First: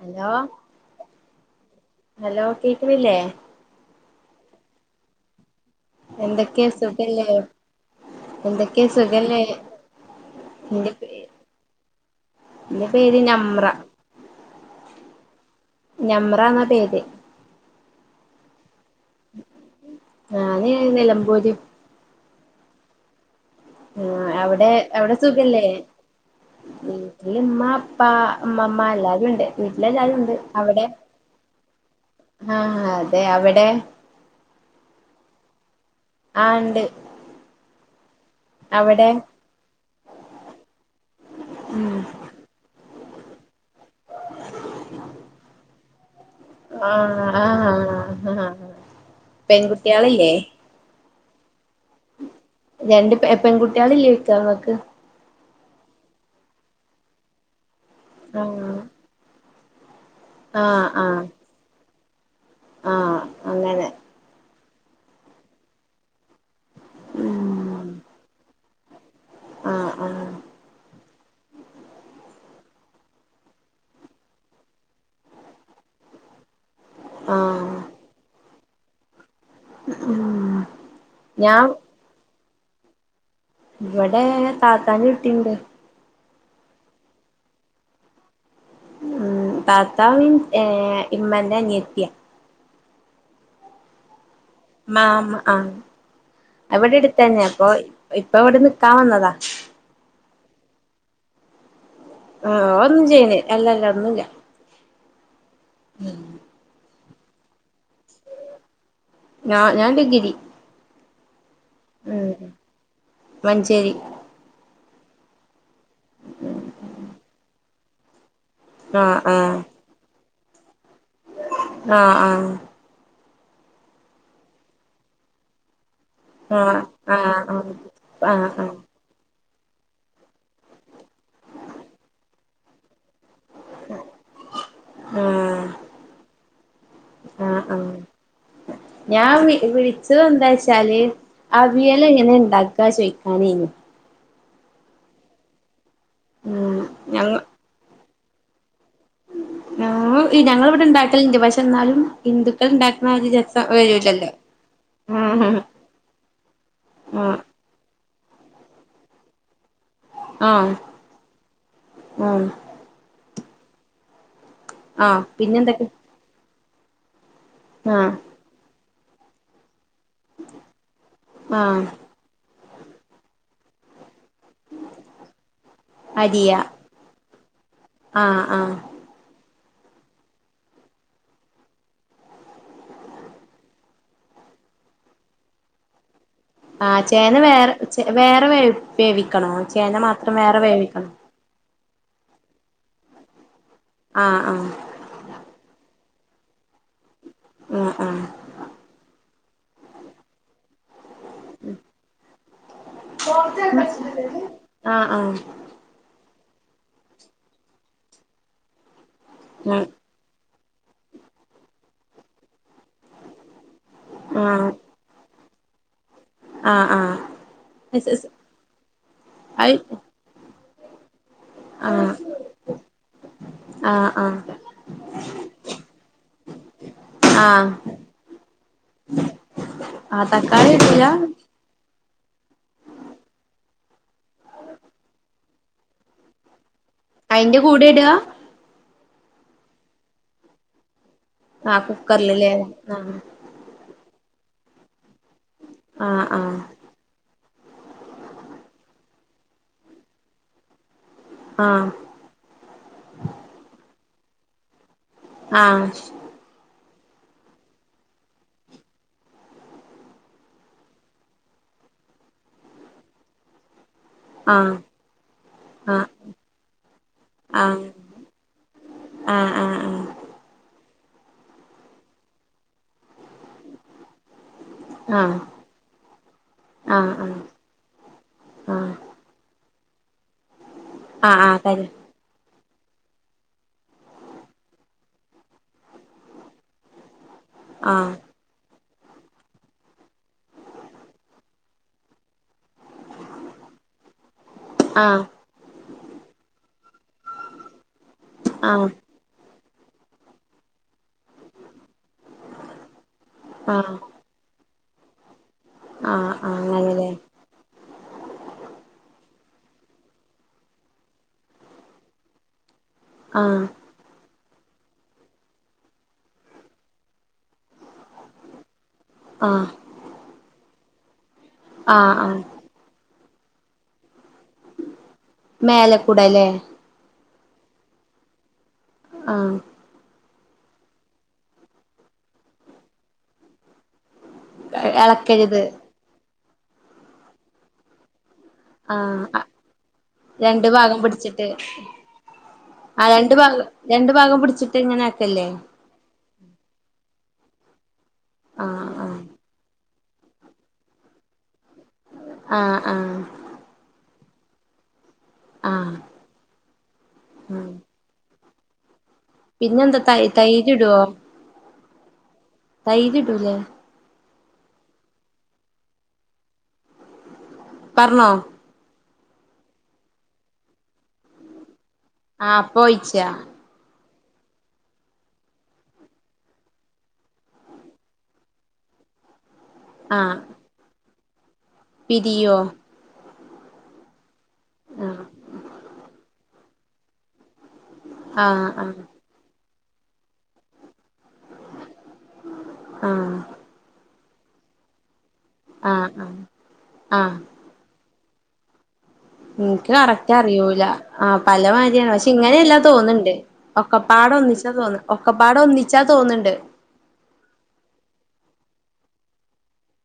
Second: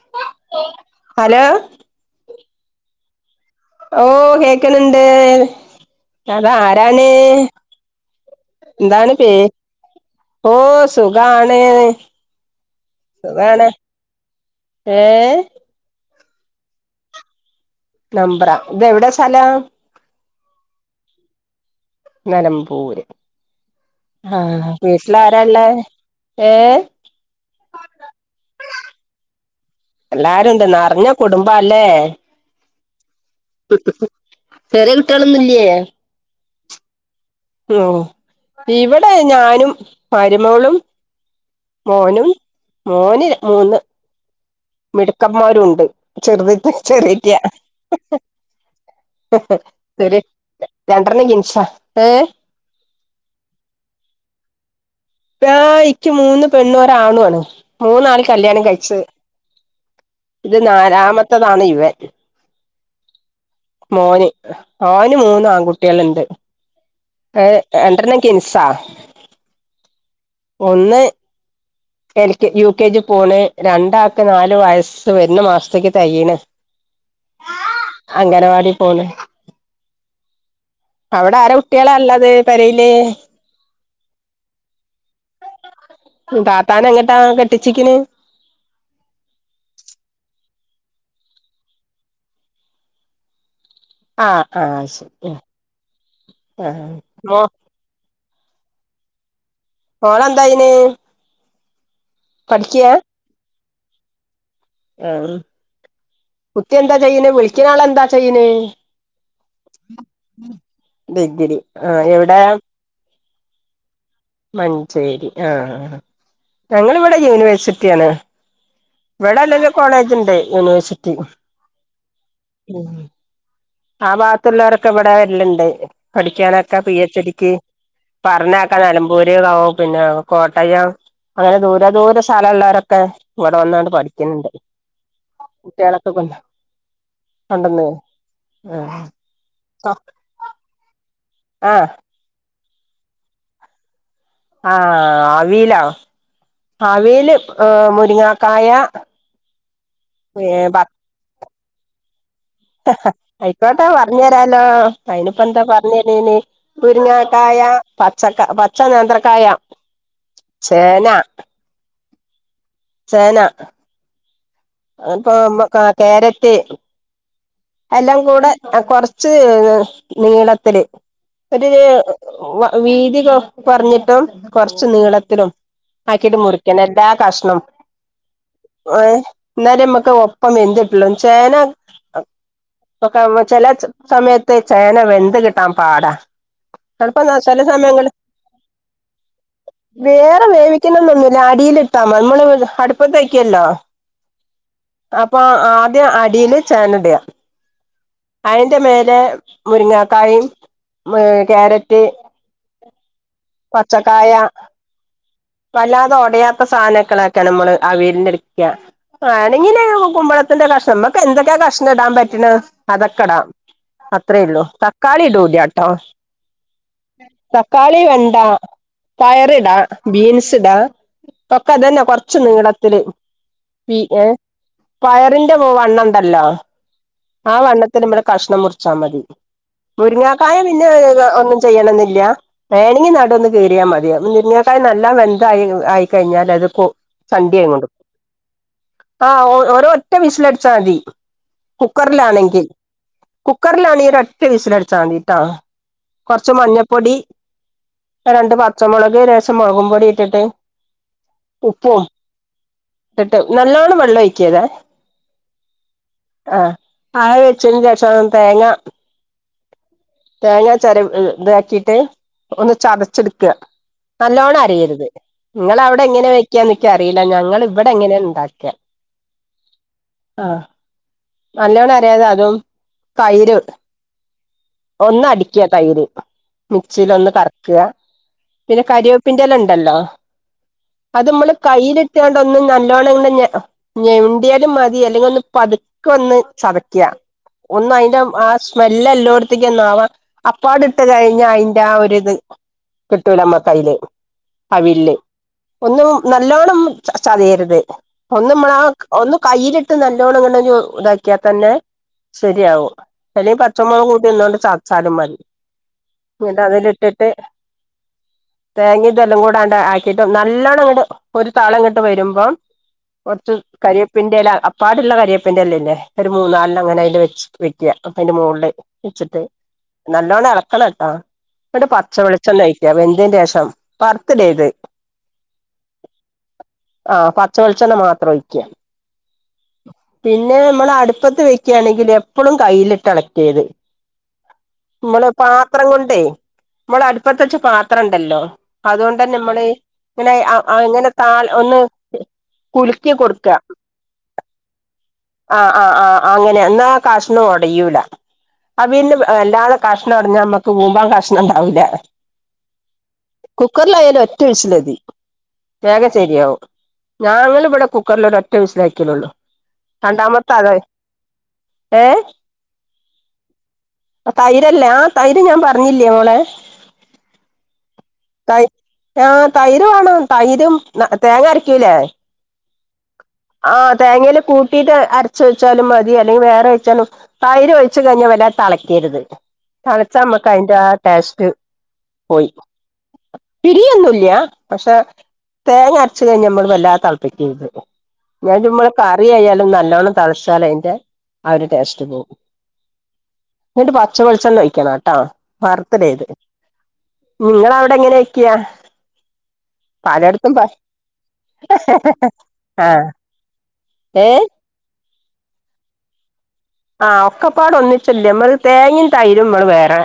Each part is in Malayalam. ഹലോ ഹലോ ഹലോ കേക്ക്‌ണ്ല്ലേ ഓ കേക്ക്‌ണ് ണ്ട് അതാരാണ് എന്തെക്കെ എന്താണ് പേ സുഖല്ലേ ഓ എന്റെ പേ സുഖാണ് എന്റെ പേര് നമ്ര വേണേ ഏഹ് ഞമ്പ്റ ന്ന പേര് നമ്പ്റ ഇത് എവിടെ സ്ഥലം ഞാന് നിലമ്പൂര് നലമ്പൂര് ആ വീട്ടിലാരാള്ളേ വീട്ട്ല് ഇമ്മ ഇപ്പാ ഇമ്മമ്മ എല്ലാരുണ്ട് വീട്ട്ല് എല്ലാരുണ്ട് എല്ലാരും ഉണ്ട് അവടെ നറഞ്ഞ കുടുംബാല്ലേ ആഹ് അതെ അവിടെ ചെറ്യേ കിട്ട്യേളൊന്നും ഇല്ലേ ആ ണ്ട് ഓ ഇവിടെ ഞാനും മരുമോളും ഉം മോനും മോന് മൂന്ന് മിടുക്കന്മാരു ഉണ്ട് ചെറുതിട്ട് ആഹ് ചെറ്യേറ്റ്യ ആഹ് ആഹ് ശരി ര പെൺകുട്ടികളില്ലേ ണ്ട് റ് ണ് ജിൻഷാ ഏ രണ്ട് പെ പെൺകുട്ട്യേള് ഇല്ലേയ്ക്ക ഇങ്ങക്ക് ആ ഇക്ക് മൂന്ന് പെണ്ണും ഒരാണുണ് മൂന്നാളീം കല്യാണം ആഹ് കഴിച്ച് ഇത് ആഹ് ആഹ് നാലാമത്തതാണ് ഇവൻ ആഹ് അങ്ങനെ മോന് ഓന് മൂന്ന ആൺകുട്ടികളുണ്ട് രണ്ടെണ്ണം ടിൻസാണ് ആ ആഹ് ഒന്ന് L K U K G പോണ് രണ്ടാാക്ക നാാലു വയസ്സ് വരുന്ന മാസത്തേക്ക് തയ്യീണ് ആഹ് പോലെ അവിടെ ആര ഞാൻ കുട്ടികളല്ലാത് പെരയില് ഇവിടെ താത്താൻ കുട്ടിണ്ട് താത്താന എങ്ങട്ടാ കെട്ടിച്ചിക്കിന് ഏ ഇമ്മന്റെ നെത്തിയ ആ ആ മാ ശരി മ് ആ ആ അവിടെ മോ എടുത്തന്നെ അപ്പൊ ഇപ്പൊ അവിടെന്ന് കാ വന്നതാ ങ് ള എന്താായിന് ആ ഒന്നും ചെയ്ണി അല്ലല്ല ഒന്നുംല്ല ആ കുട്ടി എന്താ ചെയ്ണ്? വിളിക്കിണ ആൾ എന്താ ചെയ്ണെ ഞാ ഞാൻ ഡി ഗി രി ഡിഗ്രി ആ എവിടെ മഞ്ചേരി മഞ്ചേരി ആഹ ആ ഞങ്ങിവിടെ യൂണിവേഴ്സിറ്റിയ ആണ് ആഹ് ഇവിടെ ആഹ് അല്ലെങ്കിൽ കോളേജ് ഉണ്ട് യൂണിവേഴ്സിറ്റി ആഹ് ആ ഭാഗത്തുള്ളവരൊക്കെ ഇവിടെ വരനുണ്ട് പഠിക്കാനൊക്കെ ആഹ് പി ആഹ് എച്ച്ടിക്ക് ആഹ് ആഹ് ആഹ് പറഞ്ഞൊക്കെ ആഹ് നിലമ്പൂര് പിന്നെ കോട്ടയം അങ്ങനെ ദൂരെ ദൂര സ്ഥലംള്ളവരൊക്കെ ഇവിടെ വന്നണ്ട് പഠിക്കുന്നുണ്ട് കുട്ടികളൊക്കെ കൊണ്ട് ആഹ ആഹ ഞാൻ വിളിച്ചത് എന്താചാല് ആ അവിയല് എങ്ങനെ ഉണ്ടാക്കുക ചോദിക്കാനി ആഹ അവിയലോ, ഉം ഞങ്ങ അവിയല് ഏ മുരിങ്ങാക്കായ- ആ് ഞങ്ങ ഇവിടെ ഇണ്ടാക്കല ഇന്റെ പക്ഷെ എന്നാലും- ഹിന്ദുക്കൾ ഇണ്ടാക്കണ ഒരു രസം ആയിക്കോട്ടെ പറഞ്ഞ വരൂലല്ലോ തരാലോ അയിനിപ്പ ആഹ് എന്താ പറഞ്ഞരന് ആഹ് മുരിങ്ങാക്കായ- പച്ചക്ക പച്ച നേന്ത്രക്കായ ആഹ് ചേന ആഹ് ചേന ആഹ് അപ്പൊ പിന്നെന്തൊക്കെ കാരറ്റ് ആഹ് എല്ലാം കൂടെ കുറച്ച്- നീളത്തില് ഒരു ആഹ് വീതി കുറഞ്ഞിട്ട് കുറച്ച് നീളത്തിലും ആക്കിയിട്ട് മുറിക്കാം എല്ലാ കഷ്ണം ആഹ ആഹ എന്നന്നാല നമ്മക്ക് ഒപ്പം എന്തിട്ടുള്ളൂ ചേന- ഒക്കെ ചില സമയത്ത് ചേന വെന്ത് കിട്ടാം പാട ആഹ് എപ്പ ചേന ചില വേറെ സമയങ്ങള് വേറെ വേ വേവിക്കണോ ചേന മാത്രം വേറെ വേവിക്കണോ വേവിക്കുന്നന്നൊന്നുമില്ല അടിയിട്ട് അടുപ്പ തയ്ക്കല്ലോ ആഹ് അപ്പൊ ആ അടിയില് ചേനയിടുക, ആഹ് അതിന്റ മേലേ മുരിങ്ങക്കായേ- ഏ ക്യാരറ്റ് പച്ചക്കായ ആഹ ആഹ സാധനക്കൊക്കെ നമ്മള് അവിയലിനെടുക്കാം വേണെങ്കിൽ ആഹ് കുമ്പളക്കാ- കഷ്ണം നമുക്ക് എന്തൊക്കെയ കഷ്ണം ഇടൻ പറ്റണണ് അതക്കെടാ അത്രേയള്ളൂ ആഹ് തക്കാളി ഇടുലാ കേട്ടോ ആഹ് തക്കാളി ആഹ് ആഹ് വെണ്ട അത് പയറിടാ ബീൻസ് പൊക്കെ അതന്നെ ആഹ് കൊറച്ചുന്ന് നീളത്തില്- ആഹ് ആഹ് പയറിന്റെ വണ്ണംയുണ്ടാലോ ആ ആഹ് വണ്ണത്തിൽ നമ്മടെ കഷ്ണം മുറിച്ചാ മതി ആഹ് മുരിങ്ങാക്കായ തക്കാളി പിന്നെ ഇടൂല ഒന്നും ചെയ്യ- വേണമെങ്കിൽ നടൊന്ന് കയറിയാ മതി നിർഞ്ഞക്കായ നല്ല വെന്തായി ആയിക്കഴിഞ്ഞാൽ അത്- അയിന്റെ ചണ്ടിയായി കൊണ്ടും കൂടെടുക ആ ഓരോ ഒറ്റ വിസിലടിച്ചാൽ മതി ആഹ് കുക്കറില്ല്ലേ കുക്കറിലാണെങ്കിൽ ആഹ് കുക്കറിലാണങ്കര ഒരൊറ്റ വിസിലടിച്ചാൽതിട്ടാ കുറച്ച് ആഹ് മഞ്ഞപ്പൊടി രണ്ട് പച്ചമുളക് മുളകും പൊടി ഇട്ടിട്ട് ഉപ്പും ഇിട്ട് നല്ലോണ് വെള്ളം ഒഴിക്കിയതാ ആഹ ആഹ ആ വെച്ചന് ശേഷം തേങ്ങ തേങ്ങാ ചര ഇതാക്കിട്ട് ഒന്ന് ചതച്ചെടുക്കുക ആഹ് നല്ലോണം ആഹ് അറിയരുത് നിങ്ങള അവിടെ എങ്ങനെ വെക്കാ എന്നൊക്ക അറിയില്ല ഞങ്ങ ഇവിടെ എങ്ങനെ ഉണ്ടാക്ക- ആഹ ആഹ നല്ലോണം അരതെ അതും തൈര് - ആഹ് ആഹ് ഒന്ന് ആഹ് അടിക്കുക തൈര് മിക്സിൽ ഒന്ന് ആഹ് കറക്കുക പിന്നെ ആഹ് കറിവേപ്പിന്റെ എല്ലാം ഉണ്ട- അ ആഹ് നമ്മ ആഹ് ക തരും ഒ നല്ലോണം ഇ ഞെവിണ്ടിയാലും മതി അല്ലെങ്കിൽ ഒന്ന് പതുക്ക വന്ന് ചതക്കുക ഒന്ന ആഹ് അതിന്റെ ആ സ്മെല് എല്ലോടത്ത ാവാ അപ്പാട് ഇട്ട് കഴിഞ്ഞ അതിന്റെ ആ ഒരി ഇത് കിട്ടൂലമ്മ കയ്യിലേ അവവിൽേ ആഹ് ഒന്നും നല്ലോണ്ണം ചർച്ച ചെയ്യരുത് ഒന്ന് നമ്മള ആഹ് ആഹ് ഒന്ന് കയ്ൽ നല്ലോണ്ണം ഇങ്ങ ഇതാക്കിയാൽ തന്നെ ശരിയാവും അല്ലെങ്ക ആഹ് പച്ചമുളക് കൂട്ടിന്നണ്ട് സ സാലും മര എന്നിട്ട അതില ഇട്ടിട്ട് ഉ തേങ്ങ ഇതെല്ലാം കൂടാണ്ട് ആക്കിട്ടും നല്ലോണം അങ്ങോട്ട് ഒരു താളം ഇങ്ങോട്ട് വരുമ്പം കൊറച്ച് ആഹ് കരിവപ്പിന്റെല അപ്പാടുള്ള കരിയപ്പിന്റെ അല്ലേല്ലേ ഒരു മൂന്ന നാലിന് അങ്ങനെ അതി വ വെക്കുക അപ്പ അതിന്റെ മുകളില് വെച്ചിട്ട് ആഹ് നല്ലോണ്ണം ഇളക്കണം കേട്ടാ എന്നട്ട് ആഹ് പച്ച ആഹ് വെളിച്ചന്നഴിക്ക വെന്തിന് ശേഷം ത് മേലെക്കൂടെല്ലേ ആ പച്ചവെളിച്ചെണ്ണ മാത്രം ഒഴിക്ക ആഹ പിന്നെ നമ്മൾ അടുപ്പത്ത് വെക്കയാണെങ്കിൽ എപ്പഴും കയ്ൽി് അളക്ട് ചെയ്ത് നമ്മള് എളക്കരുത് പാത്രം കൊണ്ടേ നമ്മള അടുപ്പത്ത വച്ച പാത്രം ഉണ്ടല്ലോ ആഹ് അതുകൊണ്ട്ന്നെ നമ്മള് ഇങ്ങനെ രണ്ട് ഭാഗം ഇങ്ങനെ താ പിടിച്ചിട്ട് ഒന്ന് ആ കുലുക്കി രണ്ട് കൊടുക്ക ഭാഗം രണ്ട് ഭാഗം പിടിച്ചിട്ട് ഇങ്ങനെ ആക്കല്ലേ ആഹ ആഹ ആഹ് അങ്ങനെ എന്നാ കാശ നോടയൂല അ ആഹ് വീും ആഹ് എല്ലാളും കഷ്ണംമടഞ്ഞാ നമ്മുക്ക് മൂമ്പാം കഷ്ണം ഉണ്ടാവില്ല ആ ആ ഒറ്റ വിസിലതി േഗ ശരിയാവും ഞങ്ങ ആഹ് ഇവിടെ കുക്കറൽ ഒറ്റ വിസിലാക്കി ള്ളൂ പിന്നെന്താ തൈ രണ്ടാമത്തെ അത തൈര് ഏ തയ് കിട്ടൂലേ തൈരല്ലേ ആ തൈര് ഞാൻ പറഞ്ഞില്ലേ മോളെ പറണോ ആ് തൈര് വേണംോ തൈരും തേങ്ങ അരക്കൂല്ലേ പോയിച്ചാ തേങ്ങയിൽ കൂട്ടിയിട്ട് അരച്ച വെച്ചാലും മതി അല്ലെങ്കിൽ വേറെ ഒഴച്ചാലും തൈര് ഒഴിു കഴിഞ്ഞൽ വല്ലത ളക്കി തളച്ച ആഹ് നമ്മക്ക് അതിന്റെ ആ ടാസ്റ്റ് പിരിയോ പിരിയൊന്നുംല്ല പക്ഷെ ആഹ് തേങ്ങ അരച്ച് കഴിഞ്ഞ നമ്മള് വല്ലാ തിളപ്പിക്കത് ഞാൻ ആഹ് ചുമ്മളെ ആഹ് കറിയായാലും നല്ലോണം തളസാല അതിന്റെ ആ ഒരു ടേസ്റ്റ് പോവും ആഹ് എന്നിട്ട് പച്ച വെളിച്ചെണ്ണ ഒഴിക്കണം ട്ടാ ആഹ് വർത്ത്ഡേത് ആഹ് ആഹ് നിങ്ങവിടെ എങ്ങനെ വാക്ക്യ? എനിക്ക് കറക്റ്റ് അറിയൂല ആഹ് പലമാതിരിയാണ് പഷേ ഇങ്ങനെയല്ലാ ആഹ് തോന്ന്ണ്ട്. ഒക്കപ്പാട ഏഹ് ഒന്നിച്ചാ തോന്ന് ഒക്കെപ്പാട ഒന്നിച്ചാ തോന്നുണ്ട്. ആഹ് ഒക്കെപ്പാട് ഒന്നിച്ചില്ലേ നമ്മള് തേങ്ങം തൈരും നമ്മള് വേറെ.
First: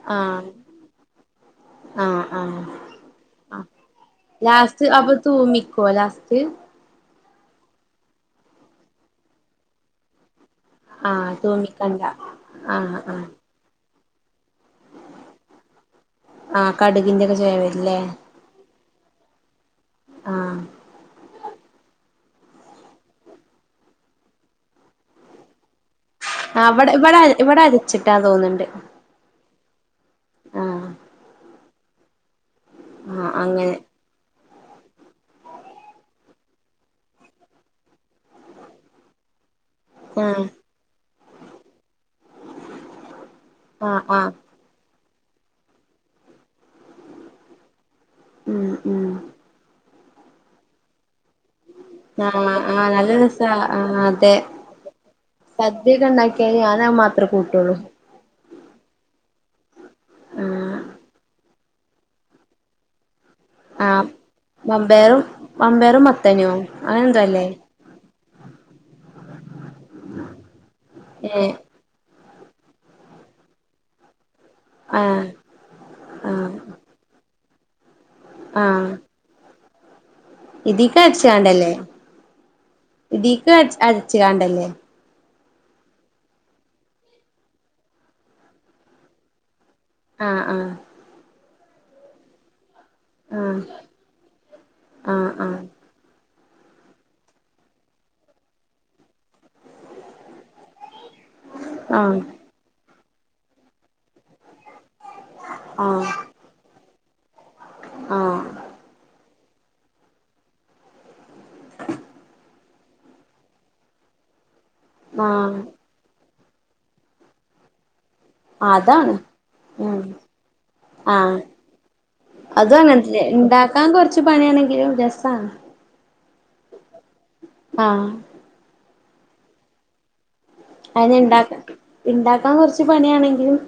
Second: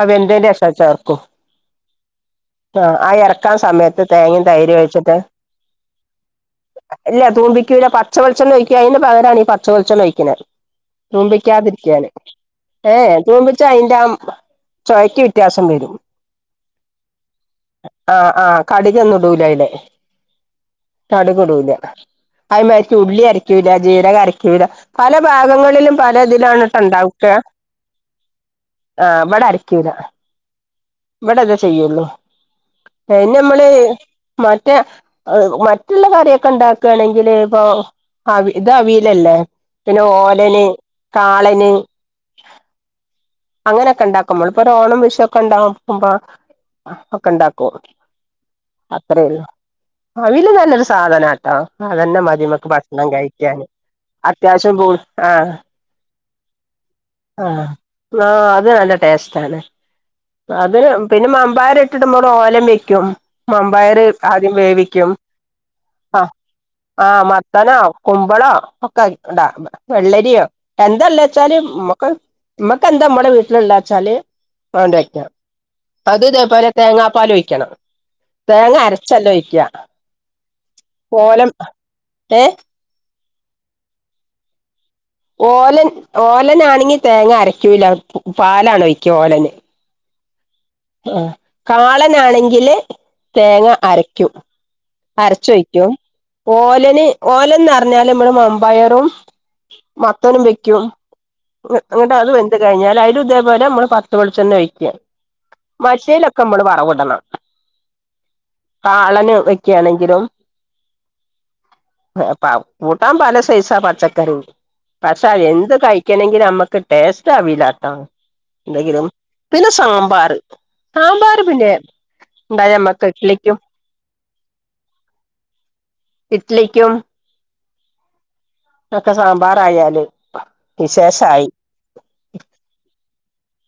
അത് ആഹ് വേന്തേനെഷാ ചേർക്കു. ആഹ് ആ ഇറക്കാൻ ആഹ് സമയത്ത് തേങ്ങം തൈര് ലാസ്റ്റ് അപ്പൊ ഓഴിച്ചിട്ട്. തൂമിക്കോ ലാസ്റ്റ് ഇല്ല തുമ്പിക്കുല്ല പച്ച വെളിച്ചെണ്ണ ഒഴിക്കും അയിന് പകരാണി പച്ചവെളിച്ചെണ്ണ ഒഴിക്കുന്നെ ആഹ് തൂമിക്കണ്ട തൂപിക്കാതിരിക്കാന് ആഹ് ഏഹ് ആഹ് തൂപിച്ചാഴിമ്പം ചോയിക്ക് വ്യത്യാസം വരും. ആഹ് കടുകിന്റെക്കെ ചൊഴവരുംലെ കടുകൊന്നുടൂലായില്. ആഹ് കടുകിടൂല അത് മാരിച്ച് ഉള്ളി അരിക്കൂല, ജീരകരിക്കൂല പല ഭാഗങ്ങളിലും. പല ആഹ് ഇതിലാണ്‌ട്ടോ ഇവിടെ ഇവിടെ ഉണ്ടാവക്ക ഇവിടെ അരച്ചിട്ടാ തോന്നുന്നുണ്ട് ആഹ് ഇവിടെ അ രിക്കൂല ആഹ് ഇവിടെ ഇതേ ചെയ്യുള്ളു. എ ആഹ് ഇഞമ്മള്. അങ്ങനെ മറ്റേ മറ്റുള്ള കാറിക്കെ ഉണ്ടാക്കാണെങ്കില് ഇപ്പൊ. അവ ഇത് അവയിലല്ലേ പിന്നെ ആഹ് ഓലന്, കാളന്. ആഹ് അങ്ങനെക്കെ ആഹ് ഉണ്ടാക്കുമ്മൾ ഇപ്പോ ഓണം വിഷ് [unintelligible] ഉണ്ടാവ്മ്പോ ഒക്കെ ഇണ്ടാക്കും. ഉം ഉം അവീല് നല്ലൊരു സാധന. അ അതന്നെ ആഹ് മതിമക്ക് ആഹ് ഭക്ഷണം നല്ല കഴിക്കാന്. അത്യാവശ്യം ആഹ് സദ്യക്കണ്ടാക്കിയ ഞ ആഹ് ആ അത് നല്ല ടേസ്റ്റ് ആണ്. ആഹ് അതിന് പിന്നെ മാ പയറിട്ട്ട് നമള് ഓലൻ വക്കും. മമ്പയർ ആഹ് ആദ്യം വേവിക്കും. മമ്പയറും മമ്പയറും ആ മത്തനോ അങ്ങനെ ആ എന്തോ അല്ലേ മത്തന, കുമ്പ [inaudible] ഏഹ് മ്മക്കെന്താ മ്മളെ വീട്ടില ള്ളച്ചാല് അത് അങ്ങട് വയ്ക്കാ. ആഹ് അത് ആഹ് ഇതേപോലെ തേങ്ങാ പാലൊഴി ക്കണം. തേങ്ങ അരച്ചല്ല ഒഴിക്ക ഇതക്ക് അരച്ച കാണ്ടല്ലേ, ഏ ഇതീക്ക് അരച്ച് അരച്ച്കാണ്ടല്ലേ ഓലൻ ഓലനാണെങ്കി തേങ്ങ അരക്കൂല്ല പാലാണ് ഒയ്ക്ക ഓലന്. ആഹ് ആഹ് ആ കാളനാണെങ്കില്. ആഹ് തേങ്ങ അരക്കും. ആഹ് അരച്ചൊയ്ക്കും. ഓലന്, ഓലന്ന് പറഞ്ഞാല് നമ്മൾ മമ്പയറും, മത്തനും വെക്കും. ആഹ് ങ്ങട്ട് ആഹ് അതും വെന്ത് കഴിഞ്ഞാല്. അതും ഇതേപോലെ പച്ച വെളിച്ചെണ്ണ ഒഴിക്ക. ആഹ് മറ്റയിലൊക്കെ മ്മള് വറവിടണം. ആഹ് കാളന് വോ ഴിക്കാണെങ്കിലും വേപ്പാ കൂട്ടാൻ പല സൈസാ പച്ചക്കറി. പക്ഷെ അത് ആഹ് ന്ത് കഴിക്കണെങ്ക ഇലും നമ്മക്ക് ടേസ്റ്റ് അവിലാട്ടൊ. ടങ്കിലും അതാണ് പിന്നെ ഉം സാമ്പാർ. സാമ്പാർ ആഹ് പിന്നെ. ഉണ്ടായ അതും നമ്മക്ക് അങ്ങനത്തന്നെ ഇഡ്ലിക്കും ഉണ്ടാക്കാൻ കൊറച്ച് പണിയാണെങ്കിലും രസാണ്. ഇട്ട്ലിക്കും. ആഹ് ഒക്കെ സാമ്പാർ ആയാല് അതിനെ ഇണ്ടാക്ൻ ഇണ്ടാക്കാൻ കുറച്ച് പണിയാണ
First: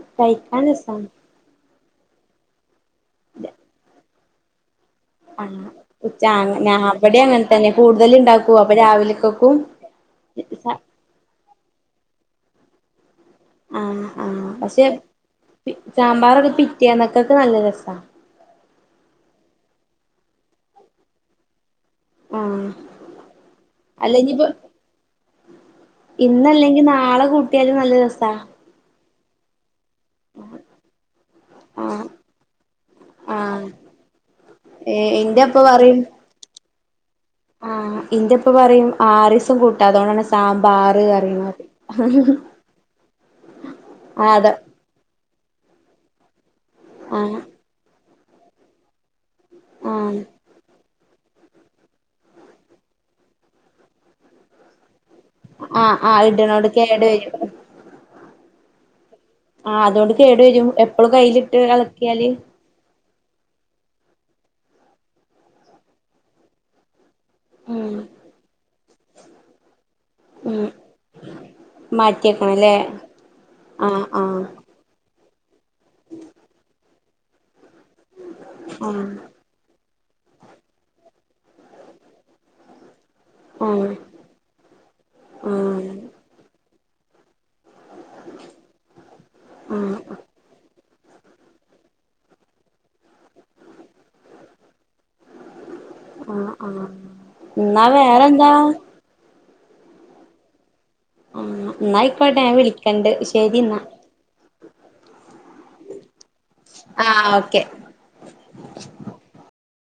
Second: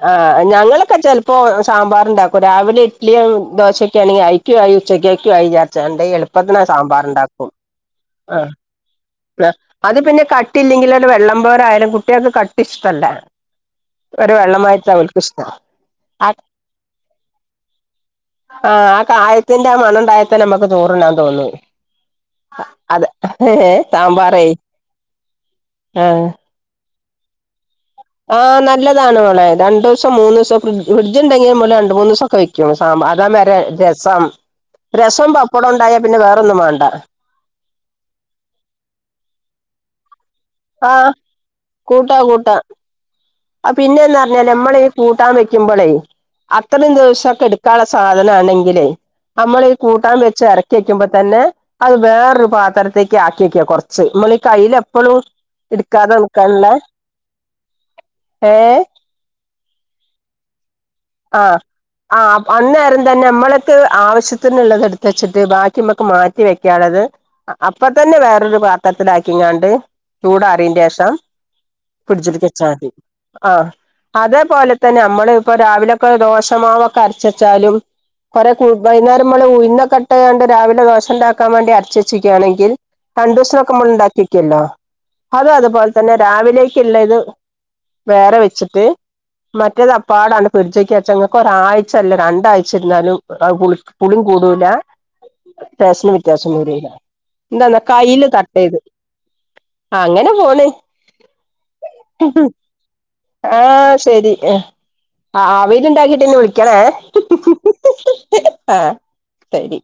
ആ ഞങ്ങളൊക്കെ ചെലപ്പോ സാമ്പാറുണ്ടാക്കും. രാവിലെ ഇഡ്ലിയും, ദോശൊക്കെ ആണെങ്കിൽ അയ് ഉച്ചകേക്കു ആയി ആഹ് വിചാരിച്ചാണ്ട് ഉച്ച എളുപ്പത്തിന ഞാ സാമ്പാർ അവിടെ അങ്ങനെ ഉണ്ടാക്കും. തന്നെ കൂടുതൽ ഇണ്ടാക്കും അപ്പൊ രാവിലക്കൊക്കും അത് പിന്നെ കട്ടില്ലെങ്കിൽ ഒരു വെള്ളം പോലെ ആയാലും കുട്ടേക്ക് കട്ടി ഇഷ്ടല്ല. ആഹ ഒരു ആഹ് പക്ഷെ വെള്ളമായിട്ടാ അവൾക്ക് ഇഷ്ടം ആ സാമ്പാറൊക്കെ പിറ്റയാന്നൊക്കെക്കെ നല്ല രസമാണ് ആഹ് ആ കായത്തിന്റെ മണമുണ്ടായി ഇ നമുക്ക് ചോറുണ്ണാൻ തോന്നുന്നു ആഹ് അത് അല്ല സാംബാരെ ഇനിയിപ്പോ ഇന്നല്ലെങ്കി നാളെ കൂട്ടിയാലും നല്ല ദിവസാ ഇതാണ് മോളെ രണ്ടും മൂന്ന് ദിവസം ഒക്കെ ഫ്രിഡ്ജ് ഉണ്ടെങ്കിലും പോലെ രണ്ട ആഹ് മൂന്ന് ദിവസൊക്കെ വെക്കും വേറെ ആഹ് രസം ഏഹ് രസം പപ്പടം ഉണ്ടായ പിന്നെ വേറൊന്നും വേണ്ട ആ ഇന്റെ ഇപ്പ പറയും ആറീസും കൂട്ടാ അതുകൊണ്ടാണ് ആ സാമ്പാർ അറിയതി അ പിന്നെന്ന് പറഞ്ഞാല് നമ്മളീ ഈ കൂട്ടാൻ വെക്കുമ്പോളേ അത്രയും ആഹ് ദിവസമൊക്കെ എടുക്കാനുള്ള സാധന ആണെങ്കിലേ നമ്മൾ ഈ കൂട്ടാൻ ആഹ് വെച്ച് ഇറക്കി തന്നെ അത് വേറൊരു പാത്രത്തേക്ക് ആക്കിക്ക കുറച്ച് നമ്മൾ എപ്പോഴും ആഹ് എടുക്കാതെ നോക്കാനല്ല ആ അതുകൊണ്ട് കേടു വരും എപ്പളും ആഹ കയ്യിലിട്ട് ആ് എളക്കിയാല് അ അന്നേര ന്നെ നമ്മളൊക്ക ആവശ്യത്തിനള്ളത് എടുത്ത് വച്ചിട്ട് ബാക്കി നമ്മക്ക് മാറ്റി വെക്കാനുള്ളത് അപ്പൊ ഉം തന്നെ വേറൊരു പാത്രത്തിൽ ആക്കിങ്ങാണ്ട് ഉം ചൂടാറിയന്റെ ഷം ഫ്രിഡ്ജിക്ക് വെച്ചാ മാറ്റിയെക്കണല്ലേ മതിആഹ ആഹ് ആഹ് അതേപോലെ തന്നെ നമ്മള് ഇപ്പൊ രാവിലെക്കെ ദോശമാവൊക്കെ അരച്ചച്ചാലും കുറെ ആഹ് വൈകുന്നേരം നമ്മൾ ഉഴുന്നൊക്കെ ഇയാണ്ട് രാവിലെ ദോശ ഉണ്ടാക്കൻ വേണ്ടി അരച്ചെച്ചക്കുകയാണെങ്കിൽ രണ്ട് ദിവസൊക്കെ നമ്മൾ ആഹ് ഉണ്ടാക്കിക്കല്ലോ അത അതുപോലെ ആഹ് തന്നെ രാവിലേക്ക ഉള്ള ഇത് വേറെ വെച്ചിട്ട് മറ്റേത് ആഹ് അപ്പാടാണ് ആണ് ഫ്രിഡ്ജ് ച്ചങ്ങക്ക് ഒരാഴ്ചല്ല രണ്ടാഴ്ചരുന്നാലുംളി പുളിയും കൂടൂല ടേസ്റ്റിന് ആഹ് വ്യത്യാസരൂല ആഹ് എന്താന്നാ ന്നാ കയ്യില് വേറെന്താ തട്ടരുത് അങ്ങനെ പോണ് ആ എന്ന അയ്േക്കട്ടെ ഞാൻ വിളിക്കണ്ട് ശരി എന്നാ. ആഹ് ശരി അവിൽ ഉണ്ടാക്കി വിളിക്കണേ ആഹ് ഓക്കെ. ആ ശരി